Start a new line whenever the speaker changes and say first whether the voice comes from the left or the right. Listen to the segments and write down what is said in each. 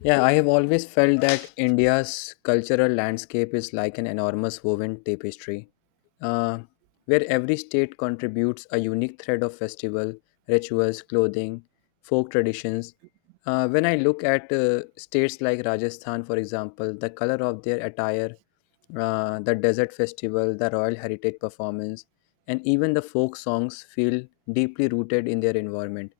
left: Yeah, I have always felt that India's cultural landscape is like an enormous woven tapestry, uh, where every state contributes a unique thread of festival, rituals, clothing, folk traditions. When I look at states like Rajasthan, for example, the color of their attire, the desert festival, the royal heritage performance, and even the folk songs feel deeply rooted in their environment.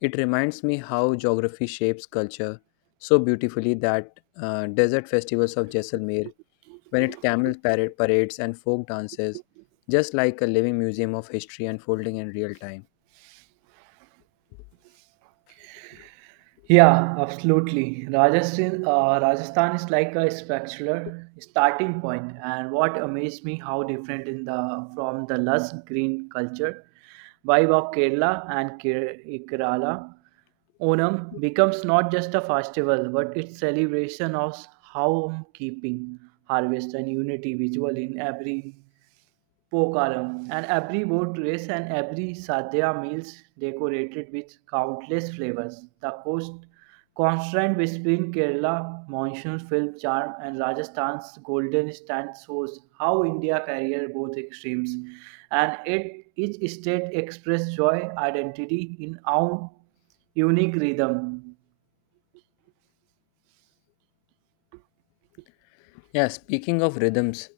left: It reminds me how geography shapes culture so beautifully that desert festivals of Jaisalmer, when it parades and folk dances, just like a living museum of history unfolding in real time.
right: Yeah, absolutely. Rajasthan is like a spectacular starting point, and what amazed me how different in the from the lush green culture vibe of Kerala and Kerala. Onam becomes not just a festival, but its celebration of home keeping, harvest, and unity visual in every Pokaram, and every boat race and every sadhya meals decorated with countless flavors. The coast constant between Kerala monsoon film charm and Rajasthan's golden stand shows how India carries both extremes, and it each state express joy identity in own unique rhythm.
left: Yeah, speaking of rhythms,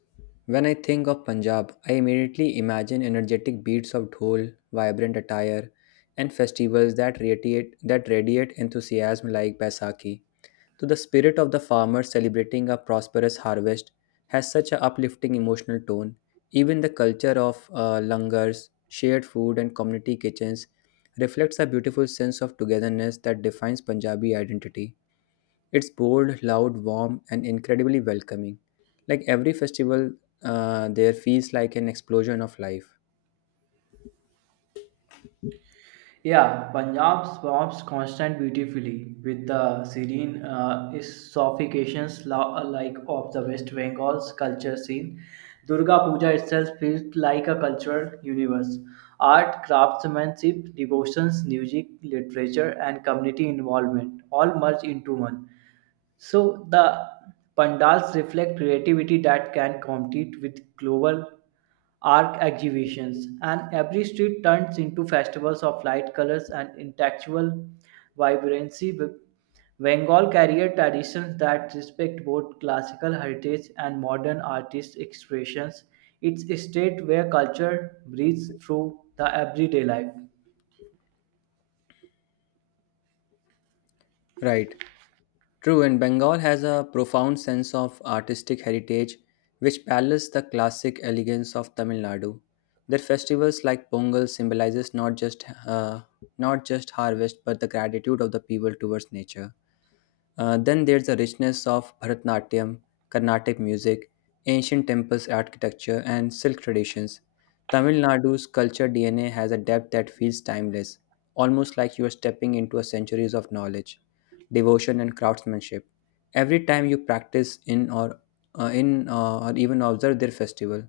left: when I think of Punjab, I immediately imagine energetic beats of dhol, vibrant attire, and festivals that radiate enthusiasm like Baisakhi. To the spirit of the farmer celebrating a prosperous harvest has such an uplifting emotional tone. Even the culture of langars, shared food, and community kitchens reflects a beautiful sense of togetherness that defines Punjabi identity. It's bold, loud, warm, and incredibly welcoming. Like every festival, there feels like an explosion of life.
right: Yeah, Punjab swarms constant beautifully with the serene sophistications like of the West Bengal's culture scene. Durga Puja itself feels like a cultural universe. Art, craftsmanship, devotions, music, literature, and community involvement all merge into one. So the pandals reflect creativity that can compete with global art exhibitions, and every street turns into festivals of light colors and intellectual vibrancy. Bengal carrier traditions that respect both classical heritage and modern artist expressions. It's a state where culture breathes through the everyday life.
left: Right. True, and Bengal has a profound sense of artistic heritage which parallels the classic elegance of Tamil Nadu. Their festivals like Pongal symbolizes not just harvest but the gratitude of the people towards nature. Then there's the richness of Bharatanatyam, Carnatic music, ancient temples architecture, and silk traditions. Tamil Nadu's culture DNA has a depth that feels timeless, almost like you are stepping into a centuries of knowledge, devotion, and craftsmanship. Every time you practice in or even observe their festival.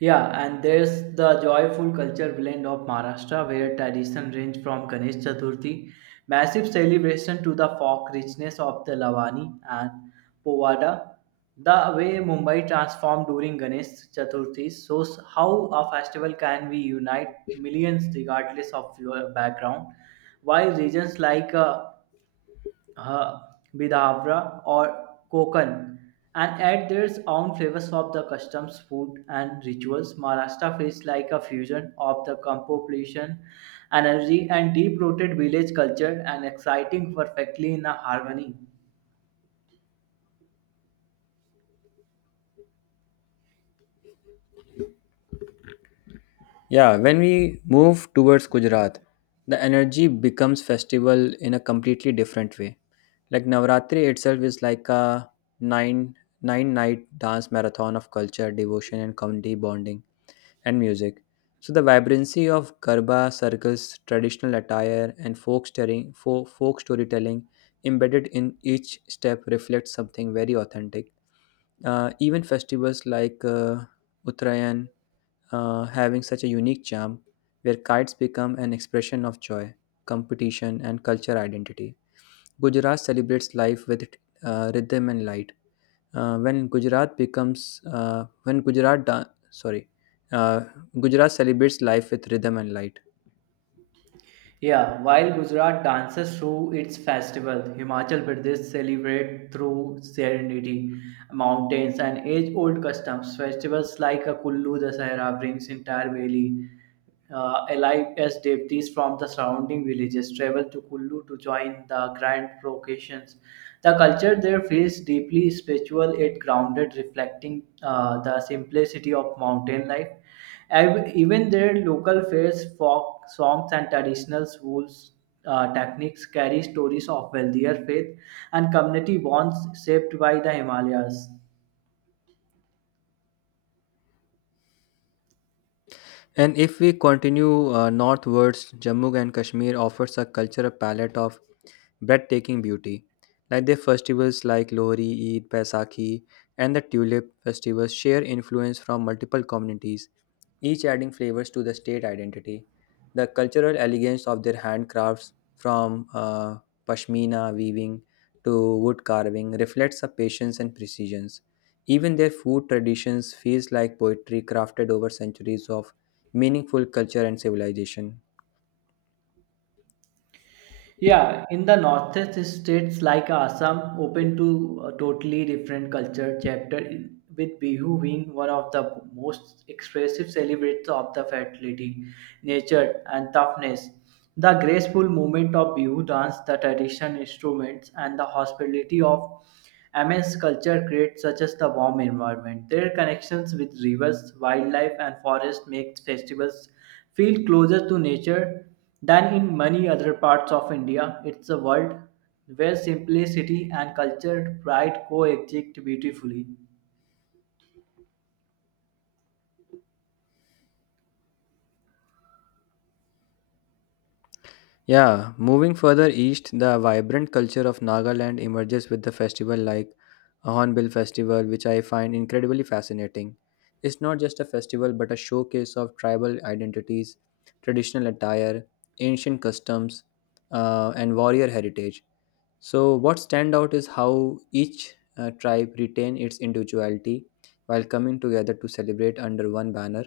right: Yeah, and there's the joyful culture blend of Maharashtra where tradition range from Ganesh Chaturthi, massive celebration to the folk richness of the Lavani and Povada. The way Mumbai transformed during Ganesh Chaturthi shows how a festival can be unite millions regardless of your background. While regions like uh, Bidavra or Kokan and add their own flavors of the customs, food, and rituals. Maharashtra feels like a fusion of the compopulation, energy, and deep rooted village culture, and exciting perfectly in a harmony.
left: Yeah, when we move towards Gujarat, the energy becomes festival in a completely different way. Like Navratri itself is like a nine nine night dance marathon of culture, devotion, and community bonding and music. So the vibrancy of garba circles, traditional attire, and folk storytelling embedded in each step reflects something very authentic. Even festivals like Uttarayan having such a unique charm, where kites become an expression of joy, competition, and culture identity. Gujarat celebrates life with rhythm and light. When Gujarat becomes when Gujarat da- sorry, uh, Gujarat celebrates life with rhythm and light.
right: Yeah, while Gujarat dances through its festival, Himachal Pradesh celebrates through serenity, mountains, and age-old customs. Festivals like a Kullu Dasahara brings entire valley alive as devotees from the surrounding villages travel to Kullu to join the grand processions. The culture there feels deeply spiritual, yet grounded, reflecting the simplicity of mountain life. Even their local fairs, folk songs, and traditional schools techniques carry stories of wealthier faith and community bonds shaped by the Himalayas.
left: And if we continue northwards, Jammu and Kashmir offers a cultural palette of breathtaking beauty. Like their festivals like Lohri, Eid, Baisakhi, and the Tulip festivals share influence from multiple communities each adding flavors to the state identity. The cultural elegance of their handcrafts, from pashmina weaving to wood carving, reflects a patience and precision. Even their food traditions feels like poetry crafted over centuries of meaningful culture and civilization.
right: Yeah, in the northeast states like Assam, open to a totally different culture chapter with Bihu being one of the most expressive celebrates of the fertility, nature, and toughness. The graceful movement of Bihu dance, the traditional instruments, and the hospitality of Amazon's culture creates such as the warm environment. Their connections with rivers, wildlife, and forests make festivals feel closer to nature than in many other parts of India. It's a world where simplicity and culture pride coexist beautifully.
left: Yeah, moving further east, the vibrant culture of Nagaland emerges with the festival like a Hornbill Festival, which I find incredibly fascinating. It's not just a festival but a showcase of tribal identities, traditional attire, ancient customs, and warrior heritage. So, what stand out is how each tribe retain its individuality while coming together to celebrate under one banner.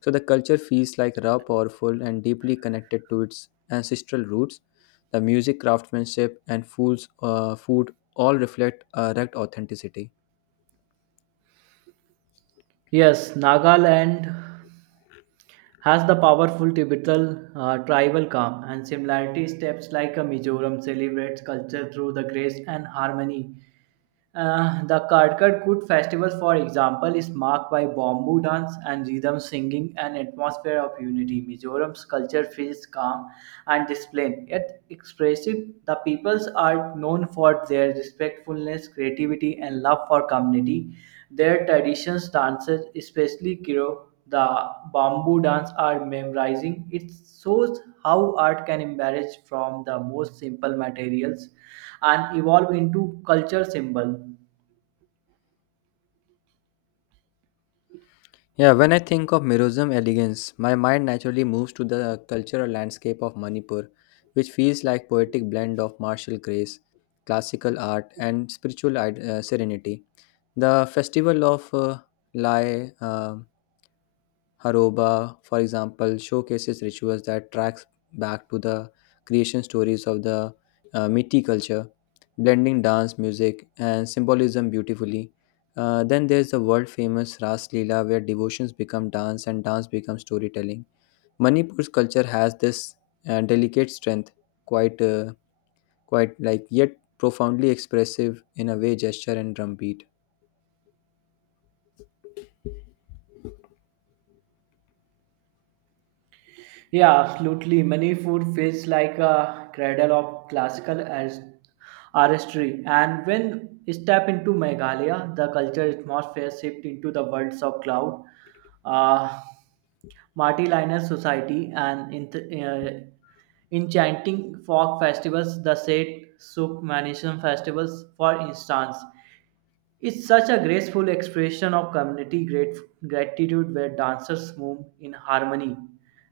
left: So, the culture feels like raw, powerful, and deeply connected to its ancestral roots the music, craftsmanship, and food all reflect erect authenticity.
right: Yes, Nagaland has the powerful Tibetal tribal calm and similarity steps like a Mizoram celebrates culture through the grace and harmony. The Karkar Kut festival, for example, is marked by bamboo dance and rhythm singing and atmosphere of unity. Mizoram's culture feels calm and disciplined, yet expressive. The peoples are known for their respectfulness, creativity, and love for community. Their traditions, dances, especially Kiro, the bamboo dance are memorizing. It shows how art can emerge from the most simple materials and evolve into culture symbol.
left: Yeah, when I think of Mirozam elegance, my mind naturally moves to the cultural landscape of Manipur, which feels like poetic blend of martial grace, classical art, and serenity. The festival of Lai Haroba, for example, showcases rituals that tracks back to the creation stories of the Metis culture, blending dance, music, and symbolism beautifully. Then there's the world famous Ras Leela, where devotions become dance and dance becomes storytelling. Manipur's culture has this delicate strength, quite, uh, quite like yet profoundly expressive in a way, gesture and drumbeat.
right: Yeah, absolutely. Manipur feels like a cradle of classical as artistry, and when you step into Meghalaya, the culture atmosphere shift into the worlds of cloud. Uh, Marty Linus Society, and in enchanting folk festivals, the Set Soup Manation Festivals, for instance. It's such a graceful expression of community gratitude where dancers move in harmony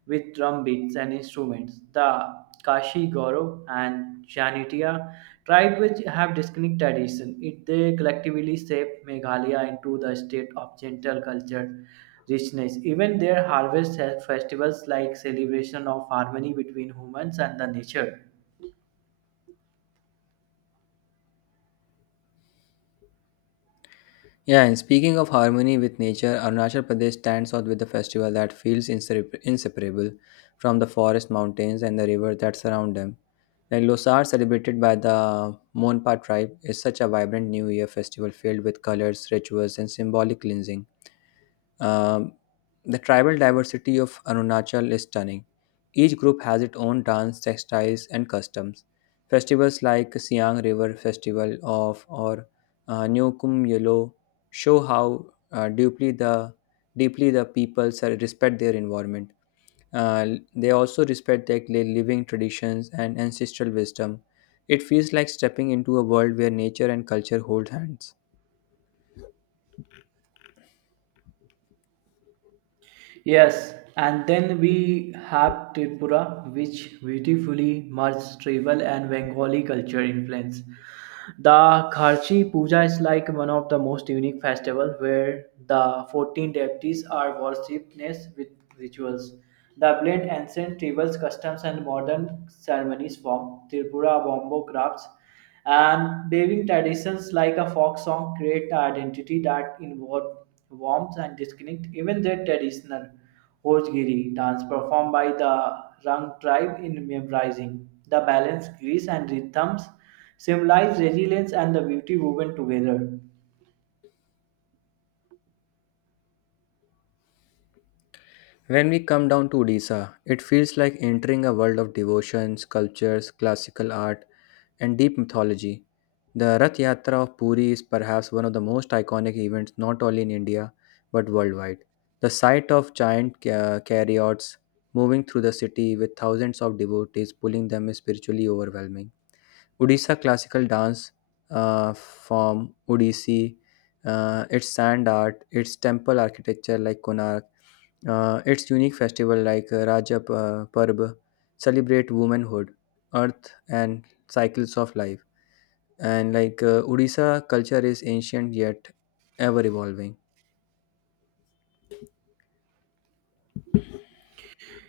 right: with drum beats and instruments. The Kashi Goro and Janitia tribe, which have distinct tradition, it, they collectively shape Meghalaya into the state of gentle culture richness. Even their harvest has festivals like celebration of harmony between humans and the nature.
left: Yeah, and speaking of harmony with nature, Arunachal Pradesh stands out with a festival that feels inseparable from the forest, mountains, and the river that surround them. Like Losar, celebrated by the Monpa tribe, is such a vibrant New Year festival filled with colors, rituals, and symbolic cleansing. Um, the tribal diversity of Arunachal is stunning. Each group has its own dance, textiles, and customs. Festivals like Siang River Festival of or Nyokum Yolo show how uh, deeply the deeply the peoples are- respect their environment. Uh, they also respect their living traditions and ancestral wisdom. It feels like stepping into a world where nature and culture hold hands.
right: Yes, and then we have Tripura, which beautifully merges tribal and Bengali culture influence. The Kharchi Puja is like one of the most unique festivals where the 14 deities are worshipped with rituals. The blend ancient tribal customs and modern ceremonies form Tripura Bombo crafts and weaving traditions like a folk song create an identity that involve warmth and disconnect even their traditional Hojgiri dance performed by the Rang tribe in memorizing. The balance, grace and rhythms symbolize resilience and the beauty woven together.
left: When we come down to Odisha, it feels like entering a world of devotions, sculptures, classical art, and deep mythology. The Rath Yatra of Puri is perhaps one of the most iconic events not only in India but worldwide. The sight of chariots moving through the city with thousands of devotees pulling them is spiritually overwhelming. Odisha classical dance uh, form, Odissi, its sand art, its temple architecture like Konark, its unique festival like Rajab Parb celebrate womanhood, earth, and cycles of life. And like Odisha culture is ancient yet ever evolving.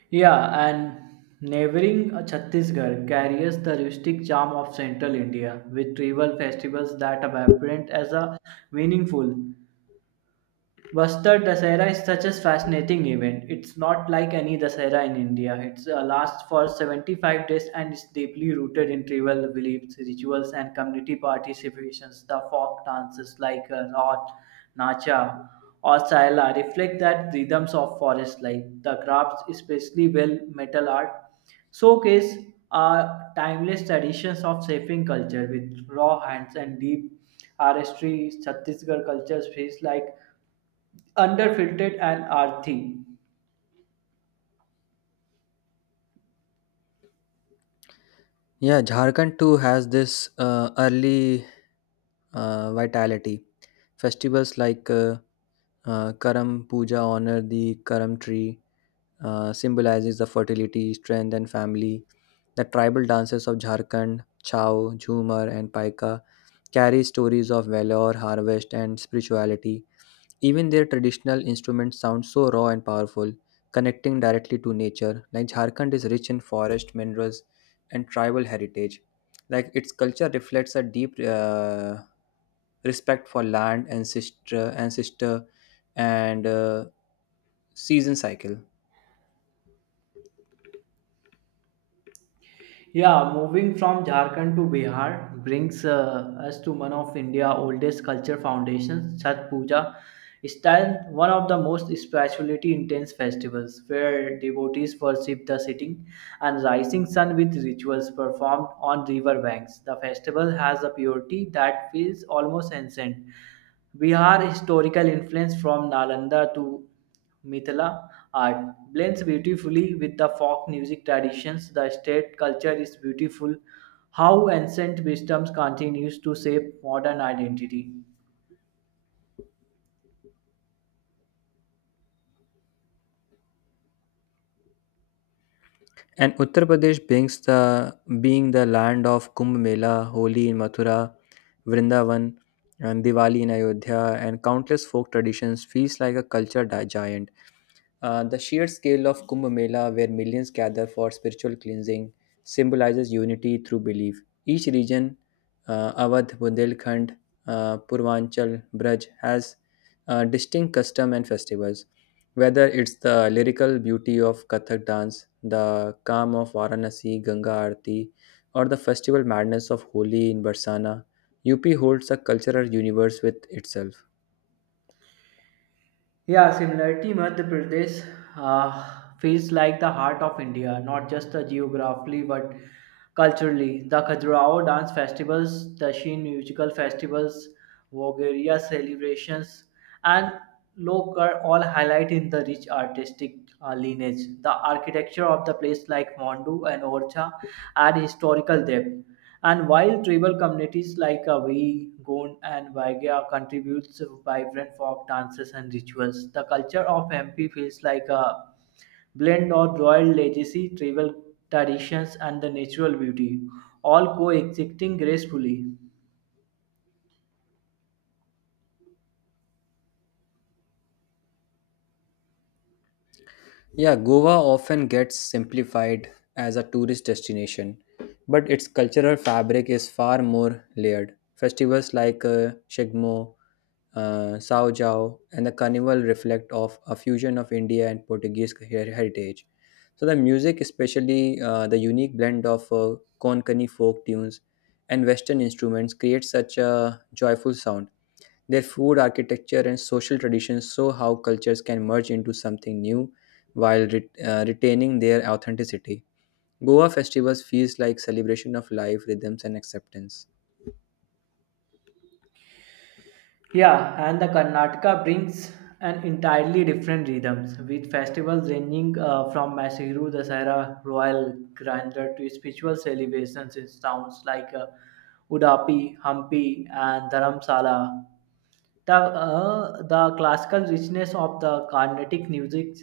right: Yeah, and neighboring Chhattisgarh carries the rustic charm of central India with tribal festivals that are apparent as a meaningful Vastar Dasera is such a fascinating event. It's not like any Dasera in India. It lasts for 75 days and is deeply rooted in tribal beliefs, rituals, and community participations. The folk dances like Lot, Nacha, or Saila reflect that rhythms of forest life. The crafts, especially well metal art, showcase are timeless traditions of shaping culture with raw hands and deep artistry. Chhattisgarh cultures feels like underfiltered and earthy.
left: Yeah, Jharkhand too has this early vitality. Festivals like Karam Puja honor the Karam tree, symbolizes the fertility, strength, and family. The tribal dances of Jharkhand, Chao, Jhumar, and Paika carry stories of valor, harvest, and spirituality. Even their traditional instruments sound so raw and powerful, connecting directly to nature. Like Jharkhand is rich in forest, minerals, and tribal heritage. Like its culture reflects a deep respect for land, ancestor, and season cycle.
right: Yeah, moving from Jharkhand to Bihar brings us to one of India's oldest culture foundations, Chhat Puja. Style one of the most spirituality intense festivals where devotees worship the setting and rising sun with rituals performed on river banks. The festival has a purity that feels almost ancient Bihar historical influence from Nalanda to Mithila art blends beautifully with the folk music traditions. The state culture is beautiful how ancient wisdoms continues to shape modern identity.
left: And Uttar Pradesh brings the being the land of Kumbh Mela, Holi in Mathura, Vrindavan, and Diwali in Ayodhya, and countless folk traditions feels like a giant. The sheer scale of Kumbh Mela, where millions gather for spiritual cleansing, symbolizes unity through belief. Each region, Awadh, Bundelkhand, Purvanchal, Braj, has distinct custom and festivals. Whether it's the lyrical beauty of Kathak dance, the calm of Varanasi, Ganga Aarti, or the festival madness of Holi in Barsana, UP holds a cultural universe with itself.
right: Yeah, similarity, Madhya Pradesh feels like the heart of India, not just geographically but culturally. The Khajuraho dance festivals, the Sheen musical festivals, Vogaria celebrations, and Lokar all highlight in the rich artistic lineage. The architecture of the place, like Mondu and Orcha, add historical depth. And while tribal communities like Awi, Gond, and Waigya contributes vibrant folk dances and rituals, the culture of MP feels like a blend of royal legacy, tribal traditions, and the natural beauty, all coexisting gracefully.
left: Yeah, Goa often gets simplified as a tourist destination, but its cultural fabric is far more layered. Festivals like Shigmo, Sao Jao, and the Carnival reflect of a fusion of India and heritage. So the music, especially the unique blend of Konkani folk tunes and Western instruments, creates such a joyful sound. Their food, architecture, and social traditions show how cultures can merge into something new while retaining their authenticity. Goa festivals feels like celebration of life, rhythms, and acceptance.
right: Yeah, and the Karnataka brings an entirely different rhythms with festivals ranging from Mashiru Dasara, Royal Grandeur to spiritual celebrations in towns like Udapi, Hampi, and Dharamsala. The classical richness of the Carnatic music,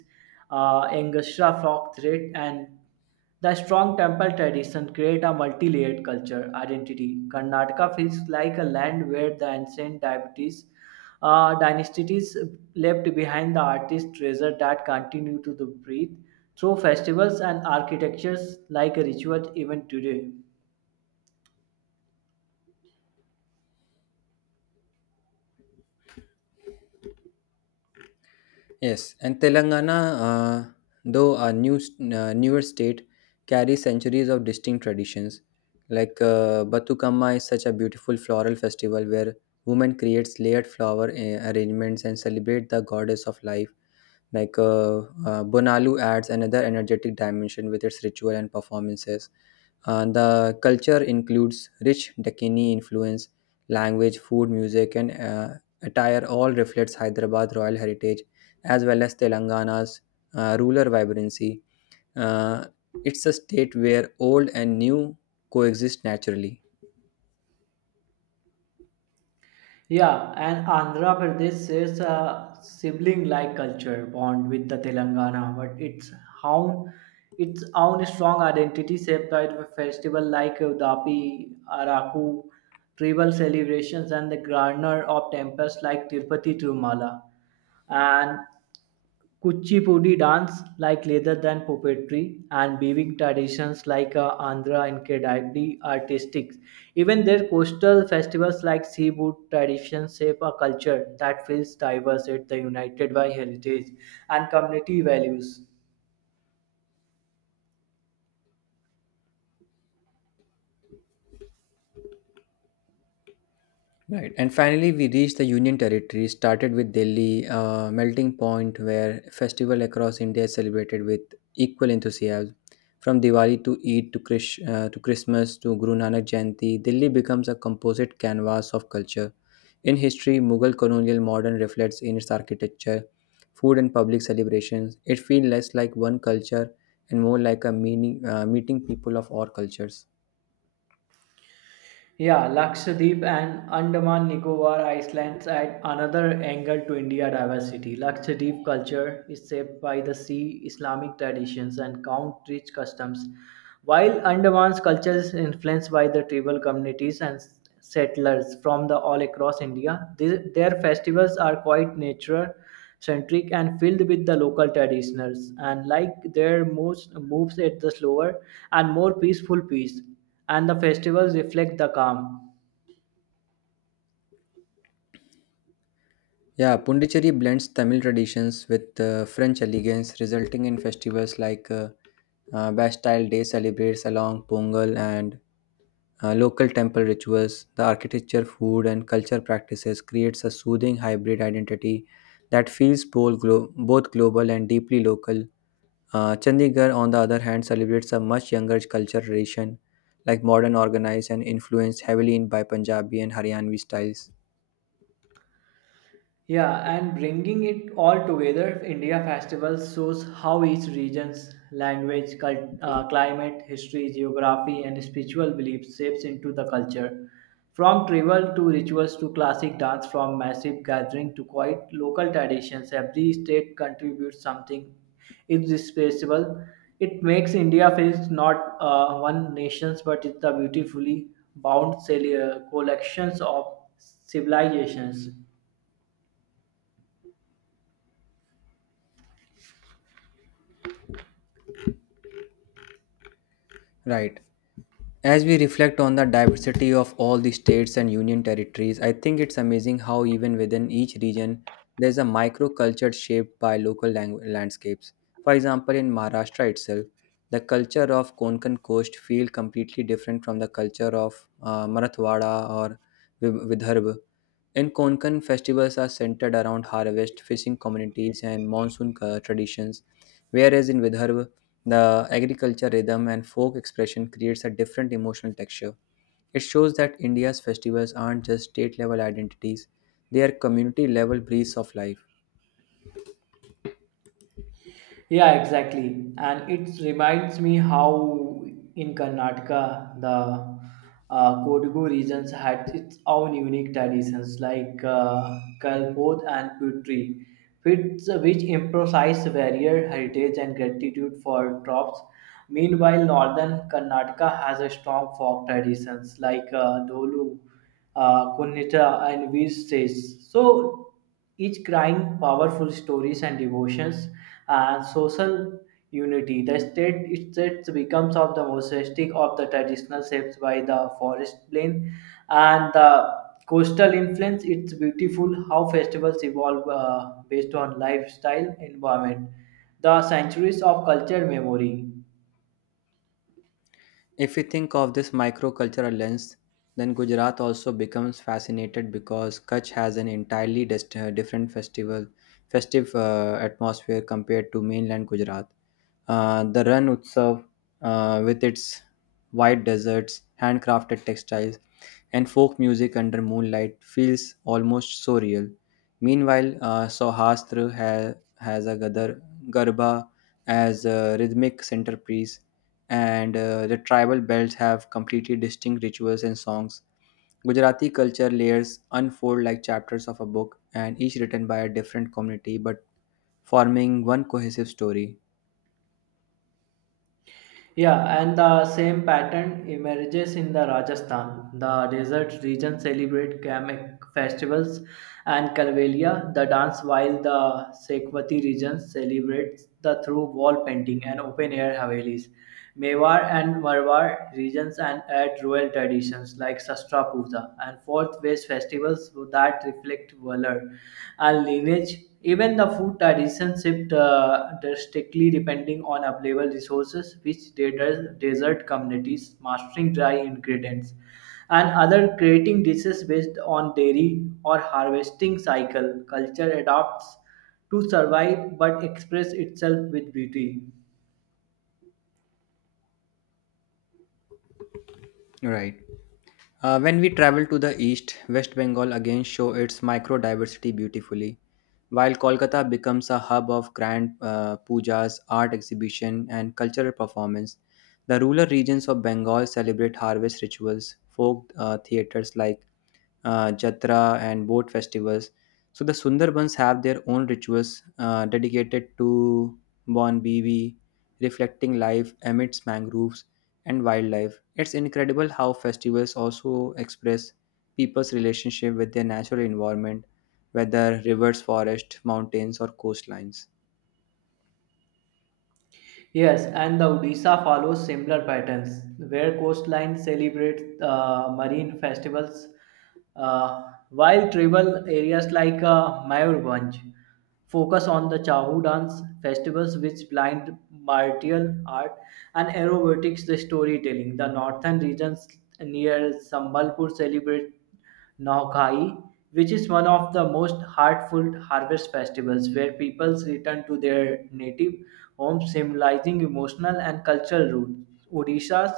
right: orchestra folk thread, and the strong temple tradition create a multi-layered culture identity. Karnataka feels like a land where the ancient deities, dynasties left behind the artist treasure that continue to the breathe through festivals and architectures like a ritual even today.
left: Yes, and Telangana, uh, though a newer state, carries centuries of distinct traditions. Like Batukamma is such a beautiful floral festival where women creates layered flower arrangements and celebrate the goddess of life. Like Bonalu adds another energetic dimension with its ritual and performances. The culture includes rich Dakini influence, language, food, music, and attire all reflects Hyderabad royal heritage as well as Telangana's rural vibrancy. Uh, it's a state where old and new coexist naturally.
right: Yeah, and Andhra Pradesh shares a sibling-like culture bond with the Telangana, but own its own strong identity shaped by the festival like Udapi, Araku, tribal celebrations, and the garner of temples like Tirupati Tirumala. And Kuchipudi dance like leather than puppetry and weaving traditions like Andhra and Kedadi artistic. Even their coastal festivals like seafood traditions shape a culture that feels diverse at the united by heritage and community values.
left: Right. And finally, we reached the Union Territory, started with Delhi, a melting point where festival across India is celebrated with equal enthusiasm. From Diwali to Eid to, to Christmas to Guru Nanak Jayanti, Delhi becomes a composite canvas of culture. In history, Mughal colonial modern reflects in its architecture, food, and public celebrations. It feels less like one culture and more like a meeting people of all cultures.
right: Yeah, Lakshadweep and Andaman Nicobar Islands add another angle to India diversity. Lakshadweep culture is shaped by the sea, Islamic traditions, and country customs, while Andaman's culture is influenced by the tribal communities and settlers from the all across India. Their festivals are quite nature centric and filled with the local traditionals and like their moves at the slower and more peaceful pace and the festivals reflect the calm.
left: Yeah, Pondicherry blends Tamil traditions with French elegance, resulting in festivals like Bastille Day celebrates along Pongal and local temple rituals. The architecture, food, and culture practices creates a soothing hybrid identity that feels both global and deeply local. Chandigarh, on the other hand, celebrates a much younger culture tradition, like modern, organized, and influenced heavily in by Punjabi and Haryanvi styles.
right: Yeah, and bringing it all together, India Festival shows how each region's language, climate, history, geography, and spiritual beliefs shapes into the culture. From tribal to rituals to classic dance, from massive gathering to quiet local traditions, every state contributes something irreplaceable. It makes India feel not one nations, but it's the beautifully bound collections of civilizations.
left: Right. As we reflect on the diversity of all the states and union territories, I think it's amazing how even within each region there's a microculture shaped by local landscapes. For example, in Maharashtra itself, the culture of Konkan coast feel completely different from the culture of Marathwada or Vidarbha. In Konkan, festivals are centered around harvest, fishing communities, and monsoon traditions, whereas in Vidarbha, the agriculture rhythm and folk expression creates a different emotional texture. It shows that India's festivals aren't just state level identities, they are community level breaths of life.
right: Yeah, exactly. And it reminds me how in Karnataka, the Kodagu regions had its own unique traditions like Kalpod and Putri, which emphasize varied heritage and gratitude for crops. Meanwhile, northern Karnataka has a strong folk traditions like Dolu, Kunnitra, and Vistes. So each crying powerful stories and devotions and social unity. The state itself becomes of the mosaistic of the traditional shapes by the forest plain and the coastal influence. It's beautiful how festivals evolve based on lifestyle environment, the centuries of culture memory.
left: If we think of this microcultural lens, then Gujarat also becomes fascinated because Kutch has an entirely different festive atmosphere compared to mainland Gujarat. The Ran Utsav, with its wide deserts, handcrafted textiles, and folk music under moonlight, feels almost so real. Meanwhile, has a gadar, garba as a rhythmic centerpiece and the tribal belts have completely distinct rituals and songs. Gujarati culture layers unfold like chapters of a book, and each written by a different community but forming one cohesive story.
right: Yeah, and the same pattern emerges in the Rajasthan. The desert region celebrate Kamek festivals and Kalvelia, the dance, while the Sekwati region celebrates the through wall painting and open air havelis. Mewar and Marwar regions and add royal traditions like Sastra Puja and fourth ways festivals that reflect valor and lineage. Even the food traditions shift drastically depending on available resources, which desert communities mastering dry ingredients and other creating dishes based on dairy or harvesting cycle. Culture adapts to survive but express itself with beauty.
left: Right. When we travel to the east, West Bengal again show its micro diversity beautifully. While Kolkata becomes a hub of grand pujas, art exhibition, and cultural performance, the rural regions of Bengal celebrate harvest rituals, folk theaters like Jatra, and boat festivals. So the Sundarbans have their own rituals dedicated to Bon Bibi, reflecting life amidst mangroves and wildlife. It's incredible how festivals also express people's relationship with their natural environment, whether rivers, forests, mountains, or coastlines.
right: Yes, and the Odisha follows similar patterns where coastline celebrates marine festivals, uh, while tribal areas like Mayurbanj focus on the Chahu dance festivals, which blind martial art and aerobatics the storytelling. The northern regions near Sambalpur celebrate Nogai, which is one of the most heartfelt harvest festivals where peoples return to their native homes, symbolizing emotional and cultural roots. Odisha's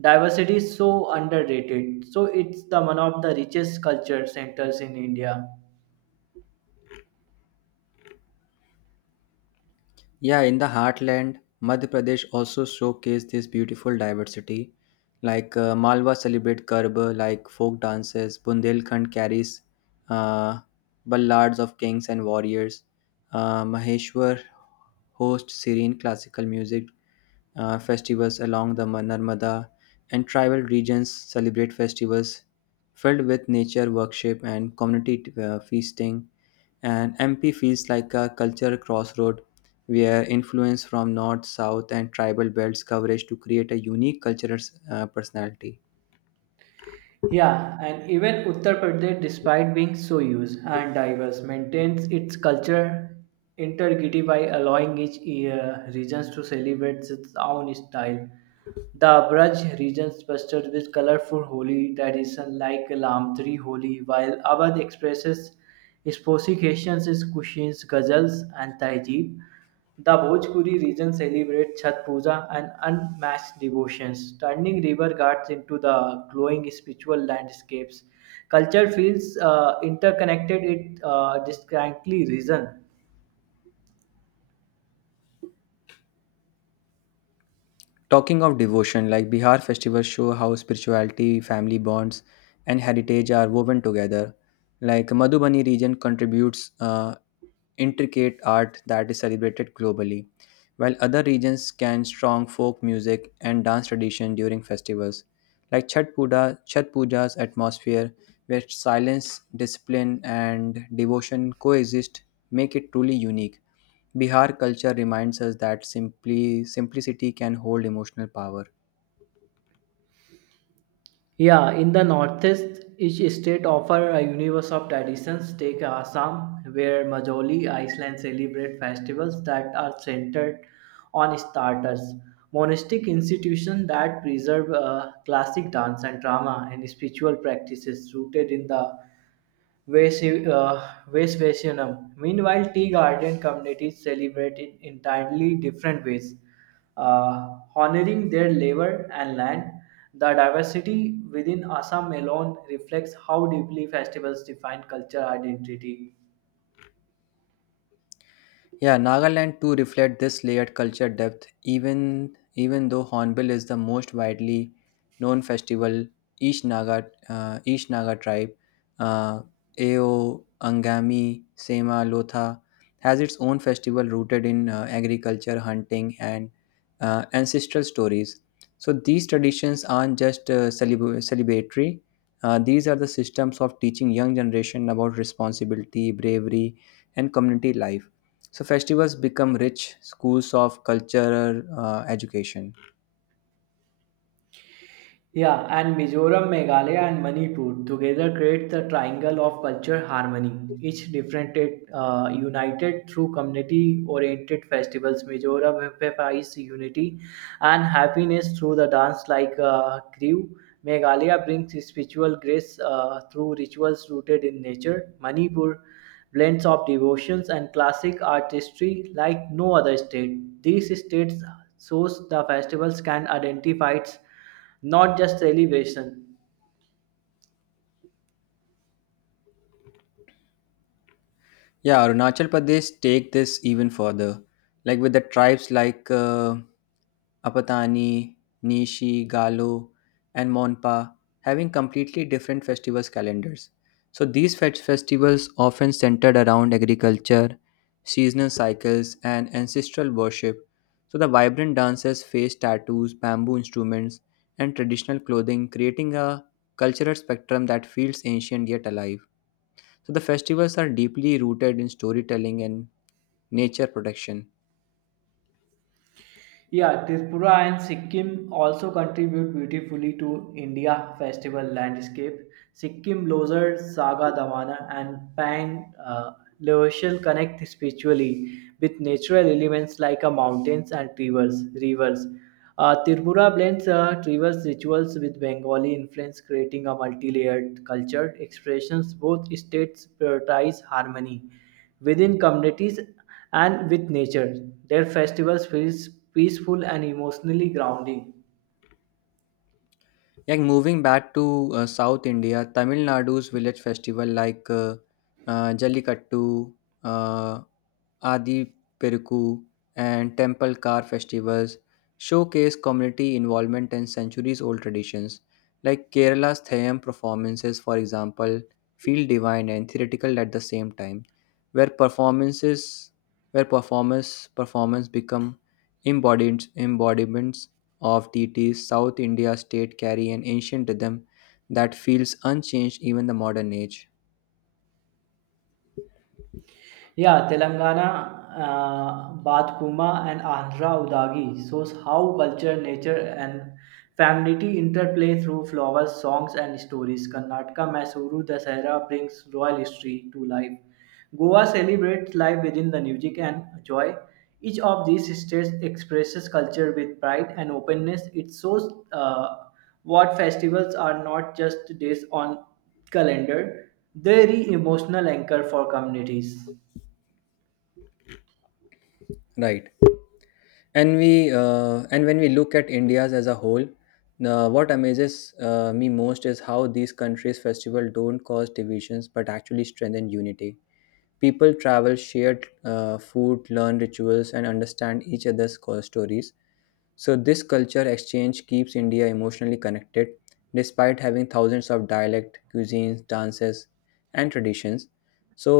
right: diversity is so underrated, so it's the one of the richest culture centers in India.
left: Yeah, in the heartland, Madhya Pradesh also showcased this beautiful diversity. Like Malwa celebrate Garba, like folk dances. Bundelkhand carries uh, ballads of kings and warriors. Maheshwar hosts serene classical music festivals along the Narmada, and tribal regions celebrate festivals filled with nature worship and community feasting, and MP feels like a cultural crossroad where influence from north, south, and tribal belts coverage to create a unique cultural personality.
right: Yeah, and even Uttar Pradesh, despite being so huge and diverse, maintains its culture integrity by allowing each regions to celebrate its own style. The Braj region pestered with colorful Holi tradition like Lamtri Holi, while Awadh expresses Specifications is cuisines, ghazals, and tahjeeb. The Bhojpuri region celebrates Chhat Puja and unmatched devotions, turning river ghats into the glowing spiritual landscapes. Culture feels interconnected; it distinctly region.
left: Talking of devotion, like Bihar festivals show how spirituality, family bonds, and heritage are woven together. Like Madhubani region contributes intricate art that is celebrated globally, while other regions can strong folk music and dance tradition during festivals. Like Chhat Puja, Chhat Puja's atmosphere, where silence, discipline, and devotion coexist, make it truly unique. Bihar culture reminds us that simply simplicity can hold emotional power.
right: Yeah, in the Northeast, each state offers a universe of traditions. Take Assam, where Majoli Island celebrate festivals that are centered on starters, monastic institutions that preserve classic dance and drama, and spiritual practices rooted in the Westvacianum. Meanwhile, tea garden communities celebrate in entirely different ways, honoring their labor and land. The diversity within Assam alone reflects how deeply festivals define cultural identity.
left: Yeah, Nagaland too reflect this layered culture depth. Even though Hornbill is the most widely known festival, each Naga tribe, uh, Ao, Angami, Sema, Lotha, has its own festival rooted in agriculture, hunting, and ancestral stories. So these traditions aren't just celebratory. These are the systems of teaching young generation about responsibility, bravery, and community life. So festivals become rich schools of cultural education.
right: Yeah, and Mizoram, Meghalaya, and Manipur together create the triangle of culture harmony. Each different it, united through community-oriented festivals. Mizoram emphasizes unity and happiness through the dance like Kriu. Meghalaya brings spiritual grace through rituals rooted in nature. Manipur blends of devotions and classic artistry like no other state. These states shows the festivals can identify not just elevation.
left: Yeah, Arunachal Pradesh take this even further, like with the tribes like Apatani, Nishi, Galo, and Monpa having completely different festivals calendars. So these festivals often centered around agriculture, seasonal cycles, and ancestral worship. So the vibrant dances, face tattoos, bamboo instruments, and traditional clothing, creating a cultural spectrum that feels ancient yet alive. So the festivals are deeply rooted in storytelling and nature protection.
right: Yeah, Tripura and Sikkim also contribute beautifully to India festival landscape. Sikkim Losar Saga Davana, and Pang Leotial connect spiritually with natural elements like mountains and rivers. Tripura blends tribal rituals with Bengali influence, creating a multi-layered culture expressions. Both states prioritize harmony within communities and with nature. Their festivals feels peaceful and emotionally grounding.
left: Like moving back to South India, Tamil Nadu's village festival like Jallikattu, uh, Adi Peruku, and temple car festivals showcase community involvement and centuries old traditions. Like Kerala's Thayam performances, for example, feel divine and theatrical at the same time, where performances where performance become embodied embodiments of deities. South India state carry an ancient rhythm that feels unchanged even the modern age.
right: Yeah, Telangana, Batkuma, and Andhra Udagi shows how culture, nature, and femininity interplay through flowers, songs, and stories. Karnataka, Mysuru, Dasahara brings royal history to life. Goa celebrates life within the music and joy. Each of these states expresses culture with pride and openness. It shows what festivals are not just days on calendar; they are emotional anchor for communities.
left: Right. And when we look at india's as a whole what amazes me most is how these countries festival don't cause divisions but actually strengthen unity, people travel, share food, learn rituals, and understand each other's stories. So this culture exchange keeps india emotionally connected despite having thousands of dialect cuisines, dances, and traditions. So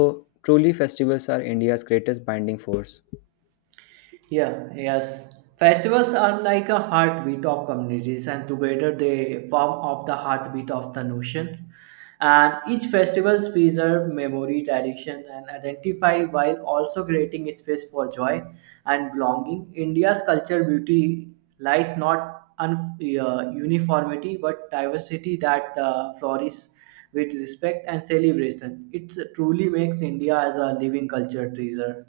left: truly festivals are india's greatest binding force.
right: Yeah, yes. Festivals are like a heartbeat of communities, and together they form of the heartbeat of the nation. And each festival preserve memory, tradition, and identify while also creating space for joy and belonging. India's culture beauty lies not uniformity but diversity that flourishes with respect and celebration. It truly makes India as a living culture treasure.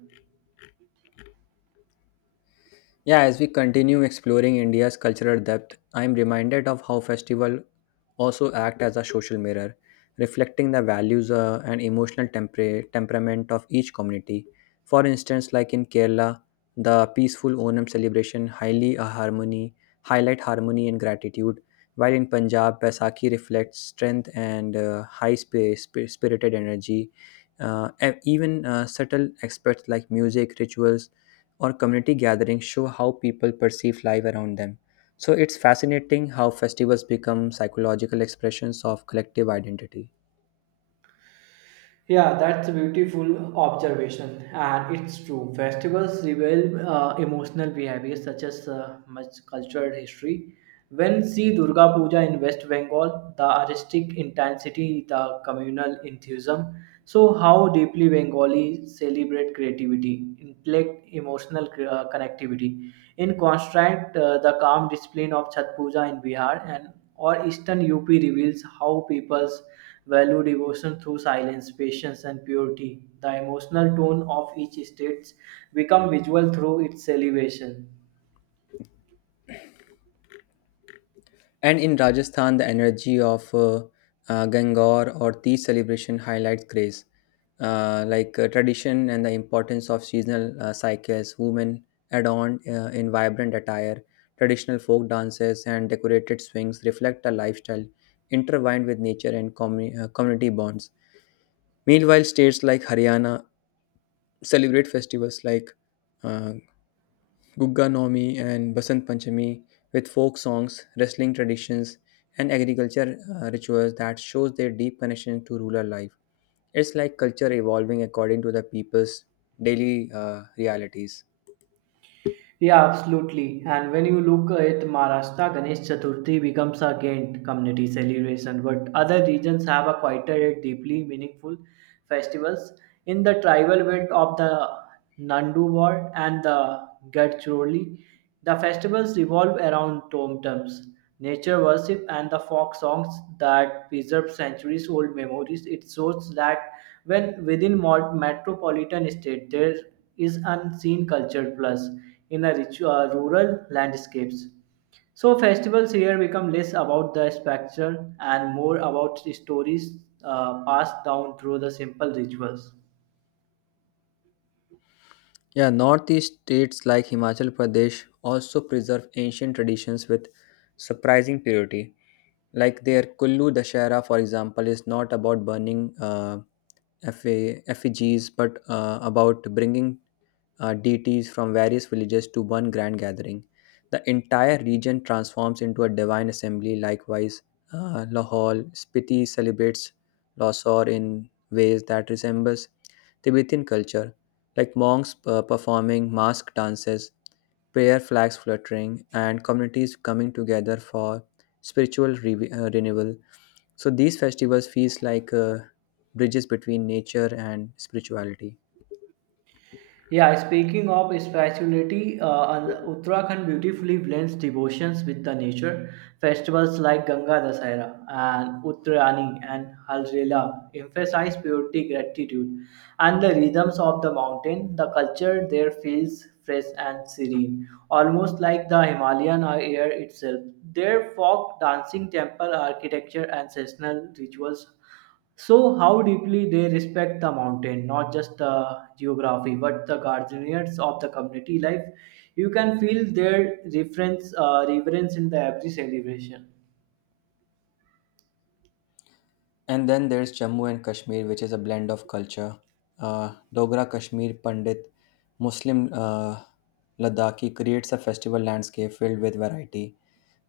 left: Yeah, as we continue exploring India's cultural depth, I am reminded of how festivals also act as a social mirror, reflecting the values and emotional temperament of each community. For instance, like in Kerala, the peaceful Onam celebration highlight harmony and gratitude, while in Punjab, Baisakhi reflects strength and high spirited energy. And even subtle aspects like music, rituals, or community gatherings show how people perceive life around them. So it's fascinating how festivals become psychological expressions of collective identity.
right: Yeah, that's a beautiful observation, and it's true. Festivals reveal emotional behaviors such as much cultural history. When see Durga Puja in West Bengal, the artistic intensity, the communal enthusiasm, so how deeply Bengali celebrate creativity, intellect, emotional connectivity. In contrast, the calm discipline of Chhat Puja in Bihar and or Eastern UP reveals how peoples value devotion through silence, patience, and purity. The emotional tone of each state become visual through its elevation.
left: And in Rajasthan, the energy of Gangaur or Teej celebration highlights grace, tradition and the importance of seasonal cycles. Women adorned in vibrant attire, traditional folk dances, and decorated swings reflect a lifestyle intertwined with nature and community bonds. Meanwhile, states like Haryana celebrate festivals like uh, Gugga Naumi and Basant Panchami with folk songs, wrestling traditions, and agriculture rituals that shows their deep connection to rural life. It's like culture evolving according to the people's daily realities.
right: Yeah, absolutely. And when you look at Maharashtra, Ganesh Chaturthi becomes a gained community celebration, but other regions have a quieter yet deeply meaningful festivals. In the tribal belt of the Nanduwar and the Gadchiroli, the festivals revolve around tomtems, nature worship, and the folk songs that preserve centuries old memories. It shows that when within metropolitan state there is unseen culture plus in a rural landscapes. So festivals here become less about the spectacle and more about the stories passed down through the simple rituals.
left: Yeah, northeast states like Himachal Pradesh also preserve ancient traditions with surprising purity. Like their Kullu Dashera, for example, is not about burning effigies but about bringing deities from various villages to one grand gathering. The entire region transforms into a divine assembly. Likewise, Lahore Spiti celebrates Losor in ways that resembles Tibetan culture, like monks performing mask dances, prayer flags fluttering, and communities coming together for spiritual renewal. So these festivals feels like bridges between nature and spirituality.
right: Yeah, speaking of spirituality, Uttarakhand beautifully blends devotions with the nature. Festivals like Ganga Dasahera and Uttarani and Halrela emphasize purity, gratitude, and the rhythms of the mountain. The culture there feels fresh and serene, almost like the Himalayan air itself. Their folk dancing, temple architecture, and seasonal rituals so, how deeply they respect the mountain, not just the geography, but the guardians of the community life. You can feel their reverence in the every celebration.
left: And then there's Jammu and Kashmir, which is a blend of culture. Dogra Kashmir Pandit Muslim Ladakhi creates a festival landscape filled with variety.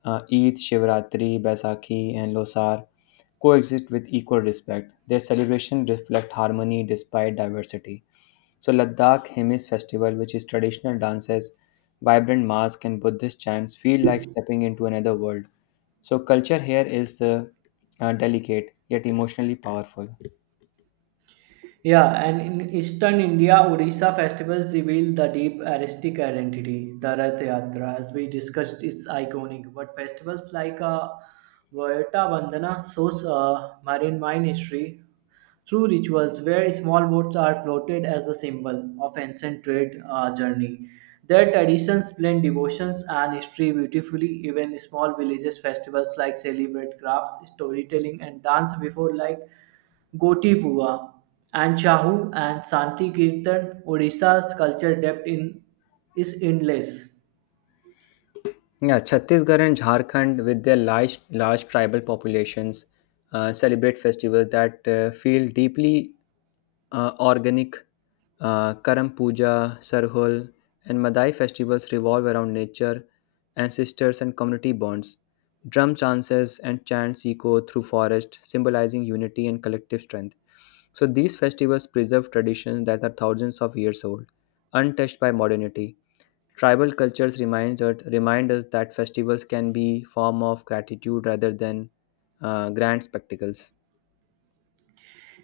left: Eid, Shivratri, Baisakhi, and Losar coexist with equal respect. Their celebrations reflect harmony despite diversity. So, Ladakh Himis Festival, which is traditional dances, vibrant masks, and Buddhist chants, feel like stepping into another world. So, culture here is delicate yet emotionally powerful.
right: Yeah, and in Eastern India, Odisha festivals reveal the deep artistic identity. The Rath Yatra, as we discussed, is iconic. But festivals like Vyota Vandana shows marine mine history, through rituals where small boats are floated as a symbol of ancient trade journey. Their traditions blend devotions and history beautifully. Even small villages festivals like celebrate crafts, storytelling, and dance before like Goti Pua and Chahu and Santi Kirtan. Odisha's culture depth in is endless.
left: Yeah, Chhattisgarh and Jharkhand, with their large, large tribal populations, celebrate festivals that feel deeply organic. Karam Puja, Sarhul, and Madai festivals revolve around nature, ancestors, and community bonds. Drum chances and chants echo through forest, symbolizing unity and collective strength. So these festivals preserve traditions that are thousands of years old, untouched by modernity. Tribal cultures reminds us, remind us that festivals can be form of gratitude rather than grand spectacles.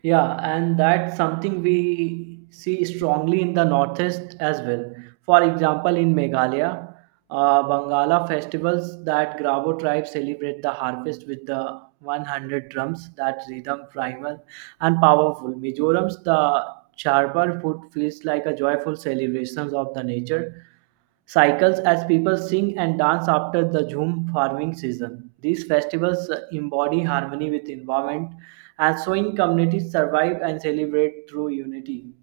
right: Yeah, and that's something we see strongly in the Northeast as well. For example, in Meghalaya, Bangala festivals that Grabo tribe celebrate the harvest with the 100 drums, that rhythm primal and powerful. Mizoram's the charpar food feels like a joyful celebration of the nature cycles as people sing and dance after the Jhum farming season. These festivals embody harmony with environment and showing communities survive and celebrate through unity.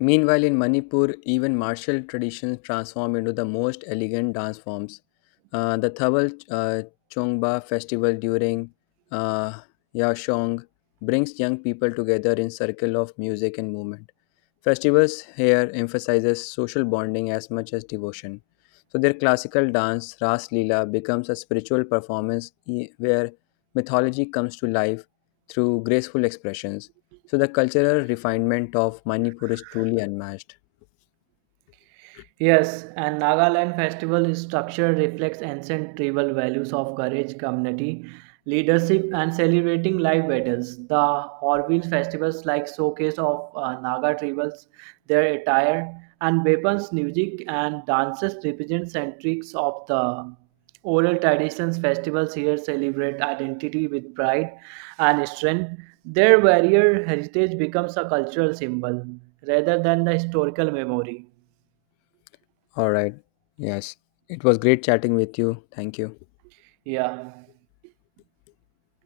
left: Meanwhile, in Manipur, even martial traditions transform into the most elegant dance forms. The Thabal Chongba festival during uh, Yashong brings young people together in circle of music and movement. Festivals here emphasizes social bonding as much as devotion. So their classical dance, Ras Lila becomes a spiritual where mythology comes to life through graceful expressions. So the cultural refinement of Manipur is truly unmatched.
right: Yes, and Nagaland festival structure reflects ancient tribal values of courage, community, leadership, and celebrating life battles. The Horville festivals like showcase of Naga tribals, their attire and weapons, music and dances represent centrics of the oral traditions. Festivals here celebrate identity with pride and strength. Their warrior heritage becomes a cultural symbol rather than the historical memory.
left: All right. Yes. It was great chatting with you. Thank you.
right: Yeah.